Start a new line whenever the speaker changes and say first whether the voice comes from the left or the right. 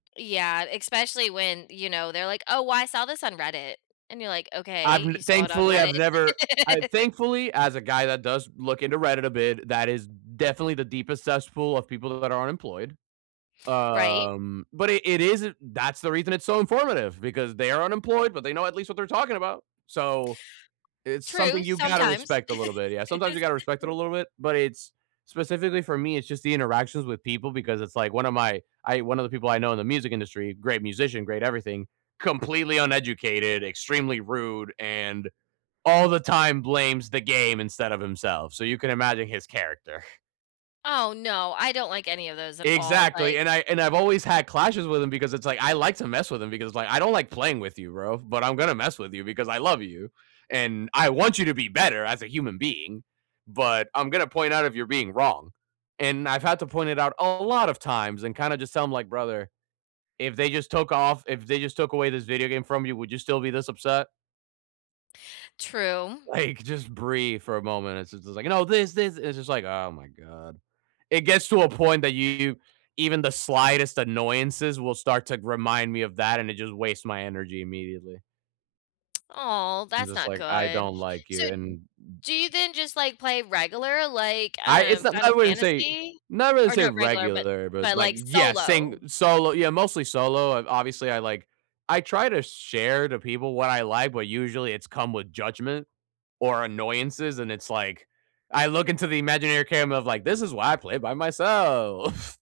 left: Yeah, especially when, you know, they're like, "Oh, I saw this on Reddit," and you're like,
right: I've
left: "Okay.
right: n
left: You saw it on
right: Thankfully, I've
left: Reddit."
right: never I Thankfully, as a guy that does look into Reddit a bit, that is definitely the deepest cesspool of people that are unemployed.
left: Right.
right: Um, but it it isn't That's the reason it's so informative, because, they are unemployed, but they know at least what they're talking about. So, it's something
left: True,
right: you gotta
left: sometimes.
right: respect a little bit, yeah. Sometimes you gotta respect it a little bit, but it's specifically for me, it's just the interactions with people because it's like one of my I one of the people I know in the music industry, great musician, great everything, completely uneducated, extremely rude, and all the time blames the game instead of himself, so you can imagine his character.
left: Oh, no, I don't like any of those at all, like
right: Exactly, and I and I've always had clashes with him because it's, like I like to mess with him because, like, "I don't like playing with you, bro, but I'm gonna mess with you because I love you, and I want you to be better as a human being, but I'm gonna point out if you're being wrong," and I've had to point it out a lot of times and kinda just tell him like, "Brother, if they just took off if they just took away this video game from you, would you still be this upset?"
left: True.
right: Like, just breathe for a moment. It's just is like, "You know, this, this!" It's just like, "Oh my god." It gets to a point that you even the slightest annoyances will start to g remind me of that, and it just wastes my energy immediately.
left: Oh,
right: I'm
left: that's
right: just
left: not
right: like, "I
left: good.
right: don't like
left: So,
right: you,
left: d
right: and"
left: do you then just, like, play regular, like,
right: I It's
left: um,
right: not I
left: Final
right: wouldn't say
left: Fantasy?
right: not really
left: Or
right: say
left: not regular, but
right: regular, but,
left: but,
right: like
left: like,
right: Yeah, saying
left: solo?
right: solo Yeah, mostly solo. I've Obviously, I like I try to share to people what I like, but usually it's come with judgment or annoyances, and it's like, I look into the imaginary camera of, like, "This is why I play by myself."